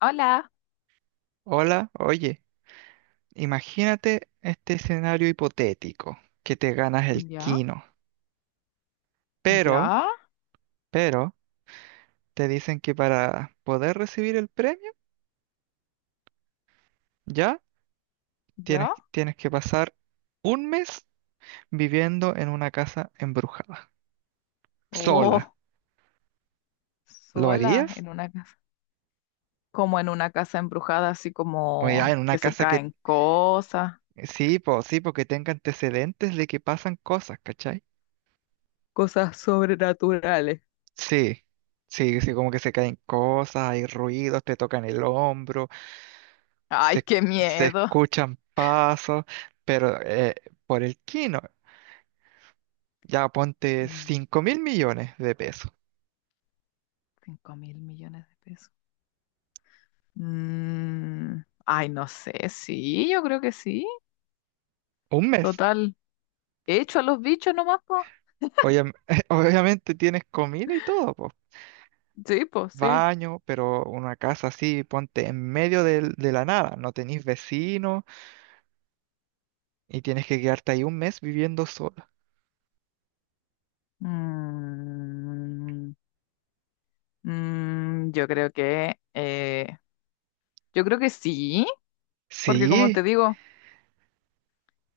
Hola, Hola, oye, imagínate este escenario hipotético, que te ganas el ya, quino, pero, ya, pero, te dicen que para poder recibir el premio, ya tienes, ya. tienes que pasar un mes viviendo en una casa embrujada, sola. Oh, ¿Lo sola harías? en una casa, como en una casa embrujada, así O ya como en una que se casa que, caen cosas, sí, po, sí, porque tenga antecedentes de que pasan cosas, ¿cachai? cosas sobrenaturales. Sí, sí, sí, como que se caen cosas, hay ruidos, te tocan el hombro. Ay, se, qué se miedo. escuchan pasos, pero por el quino, ya ponte Mm, 5.000 millones de pesos, Cinco mil millones de pesos. Mm, ay, no sé, sí, yo creo que sí. un mes. Total, hecho a los bichos nomás, po. Obvia- obviamente tienes comida y todo, pues, Sí, pues sí. baño, pero una casa así, ponte en medio de la nada, no tenés vecinos y tienes que quedarte ahí un mes viviendo sola. Mm, mm, yo creo que, eh, yo creo que sí. Porque como Sí,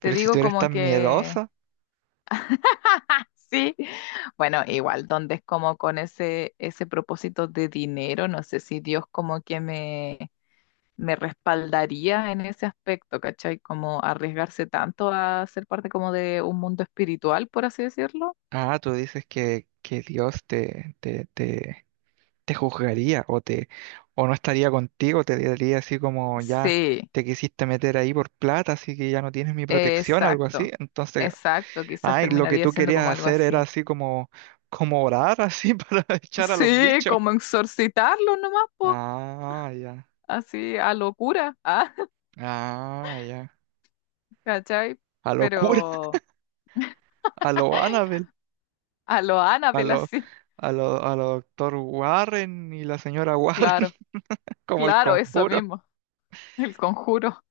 te si tú digo eres como tan que miedosa, sí. Bueno, igual, donde es como con ese propósito de dinero, no sé si Dios como que me respaldaría en ese aspecto, ¿cachai? Como arriesgarse tanto a ser parte como de un mundo espiritual, por así decirlo. ah, tú dices que Dios te juzgaría o te o no estaría contigo, te diría así como ya Sí, te quisiste meter ahí por plata, así que ya no tienes mi protección, algo así. exacto, Entonces, exacto, quizás ay, lo que terminaría tú siendo querías como algo hacer era así. así como orar así para echar a los Sí, bichos. como exorcitarlo nomás, po, Ah, ya. así a locura, ah, Ah, ya. ¿cachai? A lo cura, Pero. a lo Annabelle, A lo Annabelle así, a lo doctor Warren y la señora Warren, claro, como el claro, eso conjuro. mismo, el conjuro,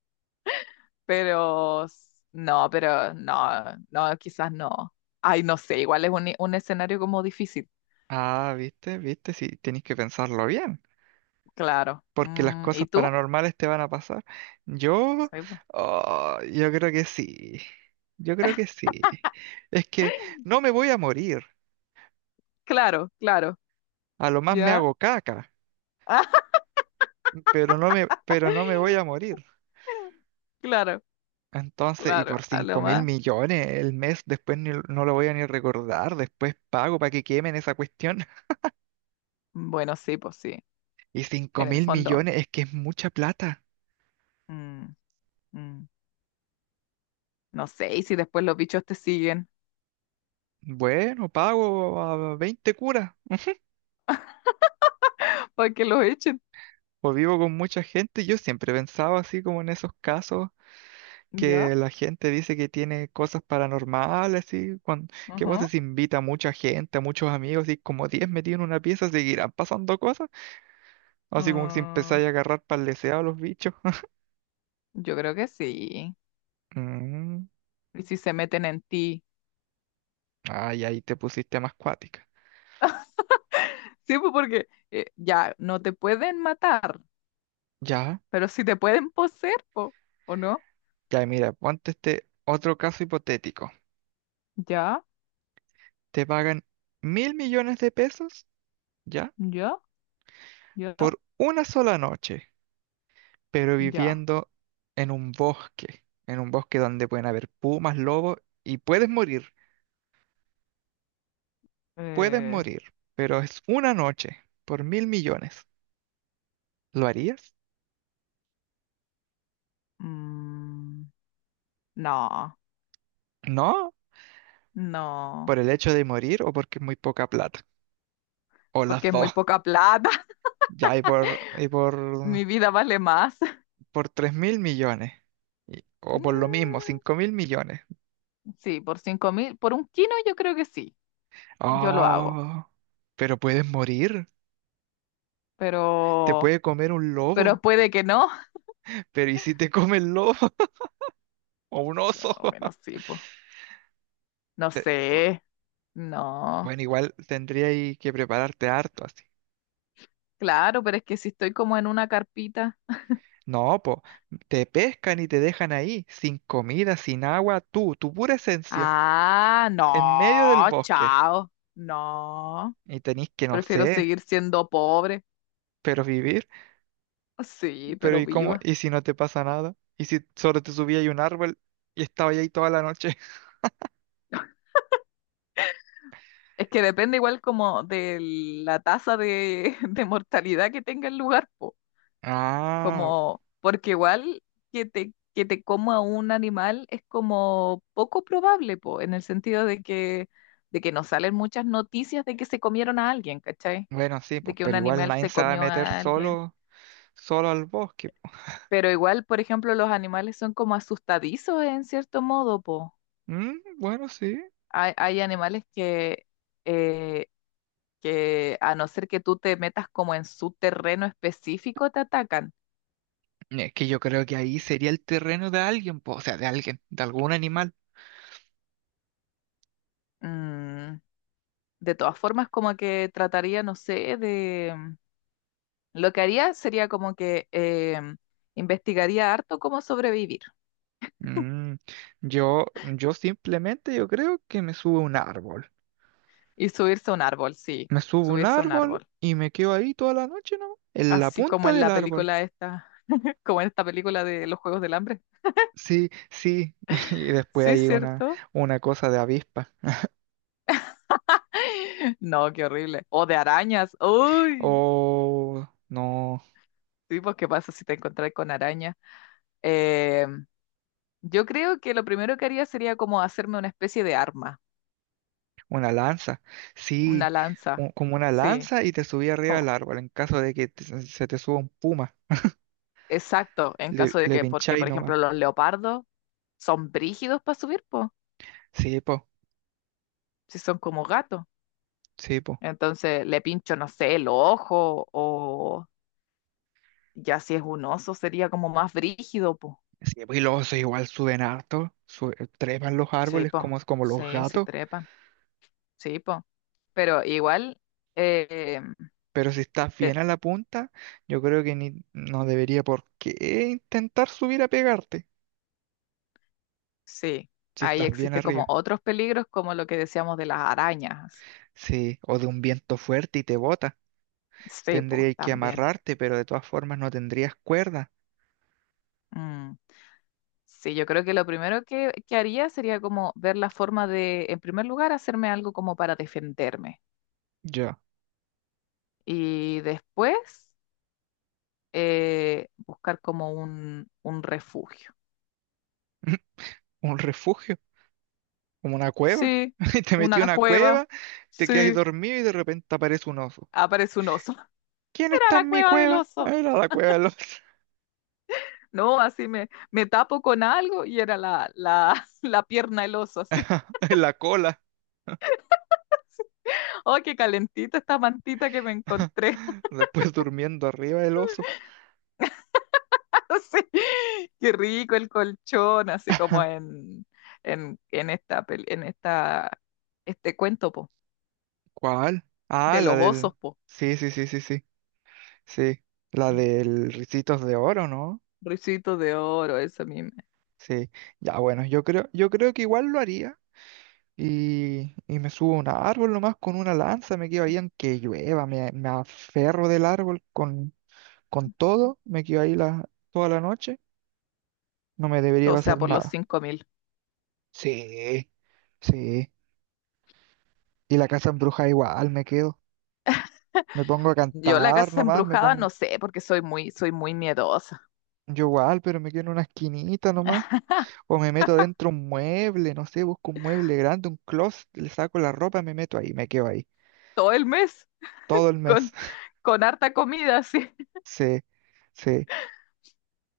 no, pero no, no, quizás no. Ay, no sé, igual es un escenario como difícil, Ah, viste, viste, si tenéis que pensarlo bien. claro. Porque las ¿Y cosas tú? paranormales te van a pasar. Yo, Sí, po. oh, yo creo que sí. Yo creo que sí. Es que no me voy a morir. Claro, claro, A lo más me ¿ya? hago caca, pero no me voy a morir. Claro, Entonces, y claro, por a cinco lo mil más. millones el mes, después no lo voy a ni recordar, después pago para que quemen esa cuestión. Bueno, sí, pues sí, Y cinco en el mil fondo, millones es que es mucha plata. mm, mm, no sé, y si después los bichos te siguen, Bueno, pago a 20 curas, para que los echen, o vivo con mucha gente. Yo siempre pensaba así como en esos casos ¿Ya? que la gente dice que tiene cosas paranormales, y que vos Ajá. decís, invita a mucha gente, a muchos amigos, y como 10 metidos en una pieza, seguirán pasando cosas, así como que si Ah. empezáis a agarrar leseado a los bichos. Yo creo que sí. Mm, Y si se meten en ti. ay, ahí te pusiste más cuática. Sí, pues porque ya no te pueden matar, Ya, pero si te pueden poseer, po, ¿o no? ya, mira, ponte este otro caso hipotético. Ya, Te pagan 1.000 millones de pesos, ¿ya? ya, ya, Por una sola noche, pero ya. viviendo en un bosque donde pueden haber pumas, lobos, y puedes morir. Puedes Eh, morir, pero es una noche por 1.000 millones. ¿Lo harías? mm, no, No, no, por el hecho de morir o porque es muy poca plata. O las porque es muy dos. poca plata. Ya, y por, y por, Mi vida vale más. por 3.000 millones. O por lo mismo, Mm, 5.000 millones. sí, por cinco mil, por un kilo yo creo que sí. Yo lo hago, Oh, pero puedes morir. Te pero, puede comer un pero lobo. puede que no. Pero ¿y si te come el lobo? O un oso. No, bueno, sí, pues. No Te- por- sé. No. Bueno, igual tendría ahí que prepararte harto así. Claro, pero es que si estoy como en una carpita. No, po, te pescan y te dejan ahí, sin comida, sin agua, tú, tu pura esencia, Ah, en medio del no, bosque. chao. No, Y tenés que, no prefiero sé, seguir siendo pobre. pero vivir. Sí, Pero pero ¿y cómo? viva. ¿Y si no te pasa nada? ¿Y si solo te subías a un árbol y estabas ahí toda la noche? Es que depende igual como de la tasa de, de mortalidad que tenga el lugar, po. Ah, Como, porque igual que te coma un animal es como poco probable, po, en el sentido de que, no salen muchas noticias de que se comieron a alguien, ¿cachai? bueno, sí, De pues, que un pero igual animal nadie se se va a comió meter a alguien. solo, solo al bosque, po. Pero igual, por ejemplo, los animales son como asustadizos en cierto modo, po. Mm, bueno, sí. Hay animales eh, que a no ser que tú te metas como en su terreno específico, te atacan. Es que yo creo que ahí sería el terreno de alguien, po, o sea, de alguien, de algún animal. Mm, de todas formas, como que trataría, no sé, Lo que haría sería como que investigaría harto cómo sobrevivir Mm, yo simplemente yo creo que me subo a un árbol. y subirse a un árbol, sí, Me subo a un subirse a un árbol árbol. y me quedo ahí toda la noche, ¿no? En la Así como punta en del la árbol. película esta, como en esta película de los Juegos del Hambre. Sí, sí. Y después Sí, hay una, ¿cierto? una cosa de avispa. No, qué horrible. O de arañas. Uy, O no, sí, pues qué pasa si te encontrás con arañas. Eh, yo creo que lo primero que haría sería como hacerme una especie de arma, una lanza. una Sí, lanza. Como una Sí, lanza y te subí arriba como, del árbol en caso de que se te suba un puma. exacto, en Le, caso de le que, porque pincháis por nomás. ejemplo los leopardos son brígidos para subir, pues, Sí, po, si son como gatos. sí, po. Entonces le pincho, no sé, el ojo o ya si es un oso sería como más brígido, pues. Sí, pues, y los osos igual suben harto, trepan los Sí, árboles pues, como los sí, sí gatos, trepan. Sí, po. Pero igual, eh, pero si estás bien te- a la punta, yo creo que ni, no debería por qué intentar subir a pegarte, sí, si ahí estás bien existe arriba. como otros peligros, como lo que decíamos de las arañas. Sí, o de un viento fuerte y te bota, Sí, po, tendrías que también. amarrarte, pero de todas formas no tendrías cuerda. Mm. Sí, yo creo que lo primero que haría sería como ver la forma de, en primer lugar, hacerme algo como para defenderme. Ya. Y después, buscar como un refugio. Un refugio, como una cueva. Sí, Y te metí a una una cueva. cueva, te quedas ahí Sí, dormido y de repente aparece un oso. aparece un oso. ¿Quién Era está la en mi cueva del cueva? oso. Era la cueva de los- No, así me tapo con algo y era la pierna del oso, así. en la cola. Oh, qué calentita esta mantita que me encontré. Después durmiendo arriba del oso. Así. Qué rico el colchón, así como en esta, pel- en esta, este cuento, po, ¿Cuál? Ah, de la los del... osos, po. Sí, sí, sí, sí, sí. Sí, la del Ricitos de Oro, ¿no? Ricitos de oro, eso mismo. Sí. Ya, bueno, yo creo que igual lo haría. Y me subo a un árbol nomás con una lanza, me quedo ahí aunque llueva, me aferro del árbol con todo, me quedo ahí toda la noche, no me debería O sea, pasar por los nada. cinco mil. Sí, sí. Y la casa embrujada igual, me quedo. Me pongo a Yo la cantar casa nomás, me embrujada pongo no sé, porque soy muy miedosa. Yo igual, pero me quedo en una esquinita nomás. O me meto dentro un mueble, no sé, busco un mueble grande, un closet, le saco la ropa, me meto ahí, me quedo ahí. Todo el mes Todo el mes. con, con harta comida, así. Sí, sí.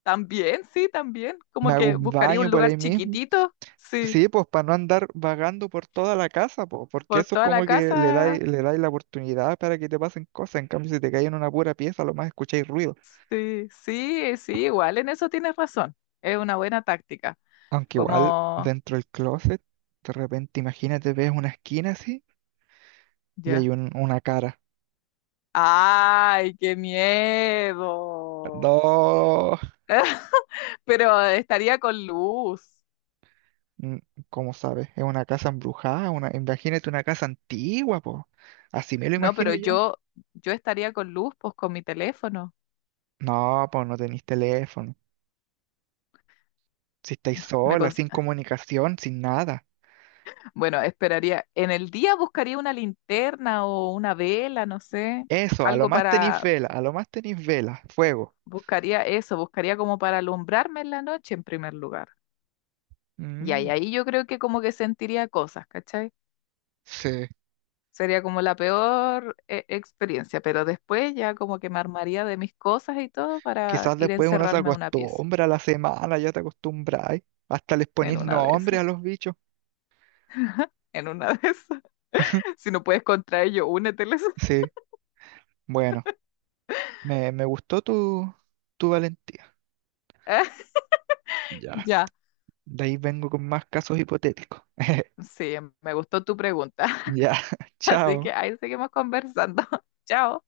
También, sí, también. Me Como hago que un buscaría baño un por lugar ahí mismo. chiquitito, sí, Sí, pues para no andar vagando por toda la casa, pues, porque por eso es toda la como que le dais, casa. le dais la oportunidad para que te pasen cosas. En cambio, si te caes en una pura pieza, lo más escucháis ruido. Sí, sí, sí, igual en eso tienes razón. Es una buena táctica. Aunque igual, Como, dentro del closet, de repente, imagínate, ves una esquina así y hay ya. Una cara. ¡Ay, qué miedo! No. Pero estaría con luz. Mm, ¿Cómo sabes? Es una casa embrujada, una... imagínate una casa antigua, po. Así me lo No, imagino pero yo. yo estaría con luz, pues con mi teléfono. No, pues no tenéis teléfono. Si estáis Me sola, cons- sin comunicación, sin nada. bueno, esperaría. En el día buscaría una linterna o una vela, no sé, Eso, a lo algo más tenéis para vela, a lo más tenéis vela, fuego. Buscaría eso, buscaría como para alumbrarme en la noche en primer lugar. Y ahí, Mm, ahí yo creo que como que sentiría cosas, ¿cachai? sí. Sería como la peor experiencia, pero después ya como que me armaría de mis cosas y todo para Quizás ir a después uno se encerrarme a una pieza, acostumbra a la semana, ya te acostumbráis. Hasta les en ponéis una de nombre esas, a los bichos. en una de esas. Si no puedes contra ello, úneteles. Sí, bueno, me gustó tu valentía. Ya. Ya, De ahí vengo con más casos hipotéticos. sí, me gustó tu pregunta. Ya, Así chao. que ahí seguimos conversando. Chao.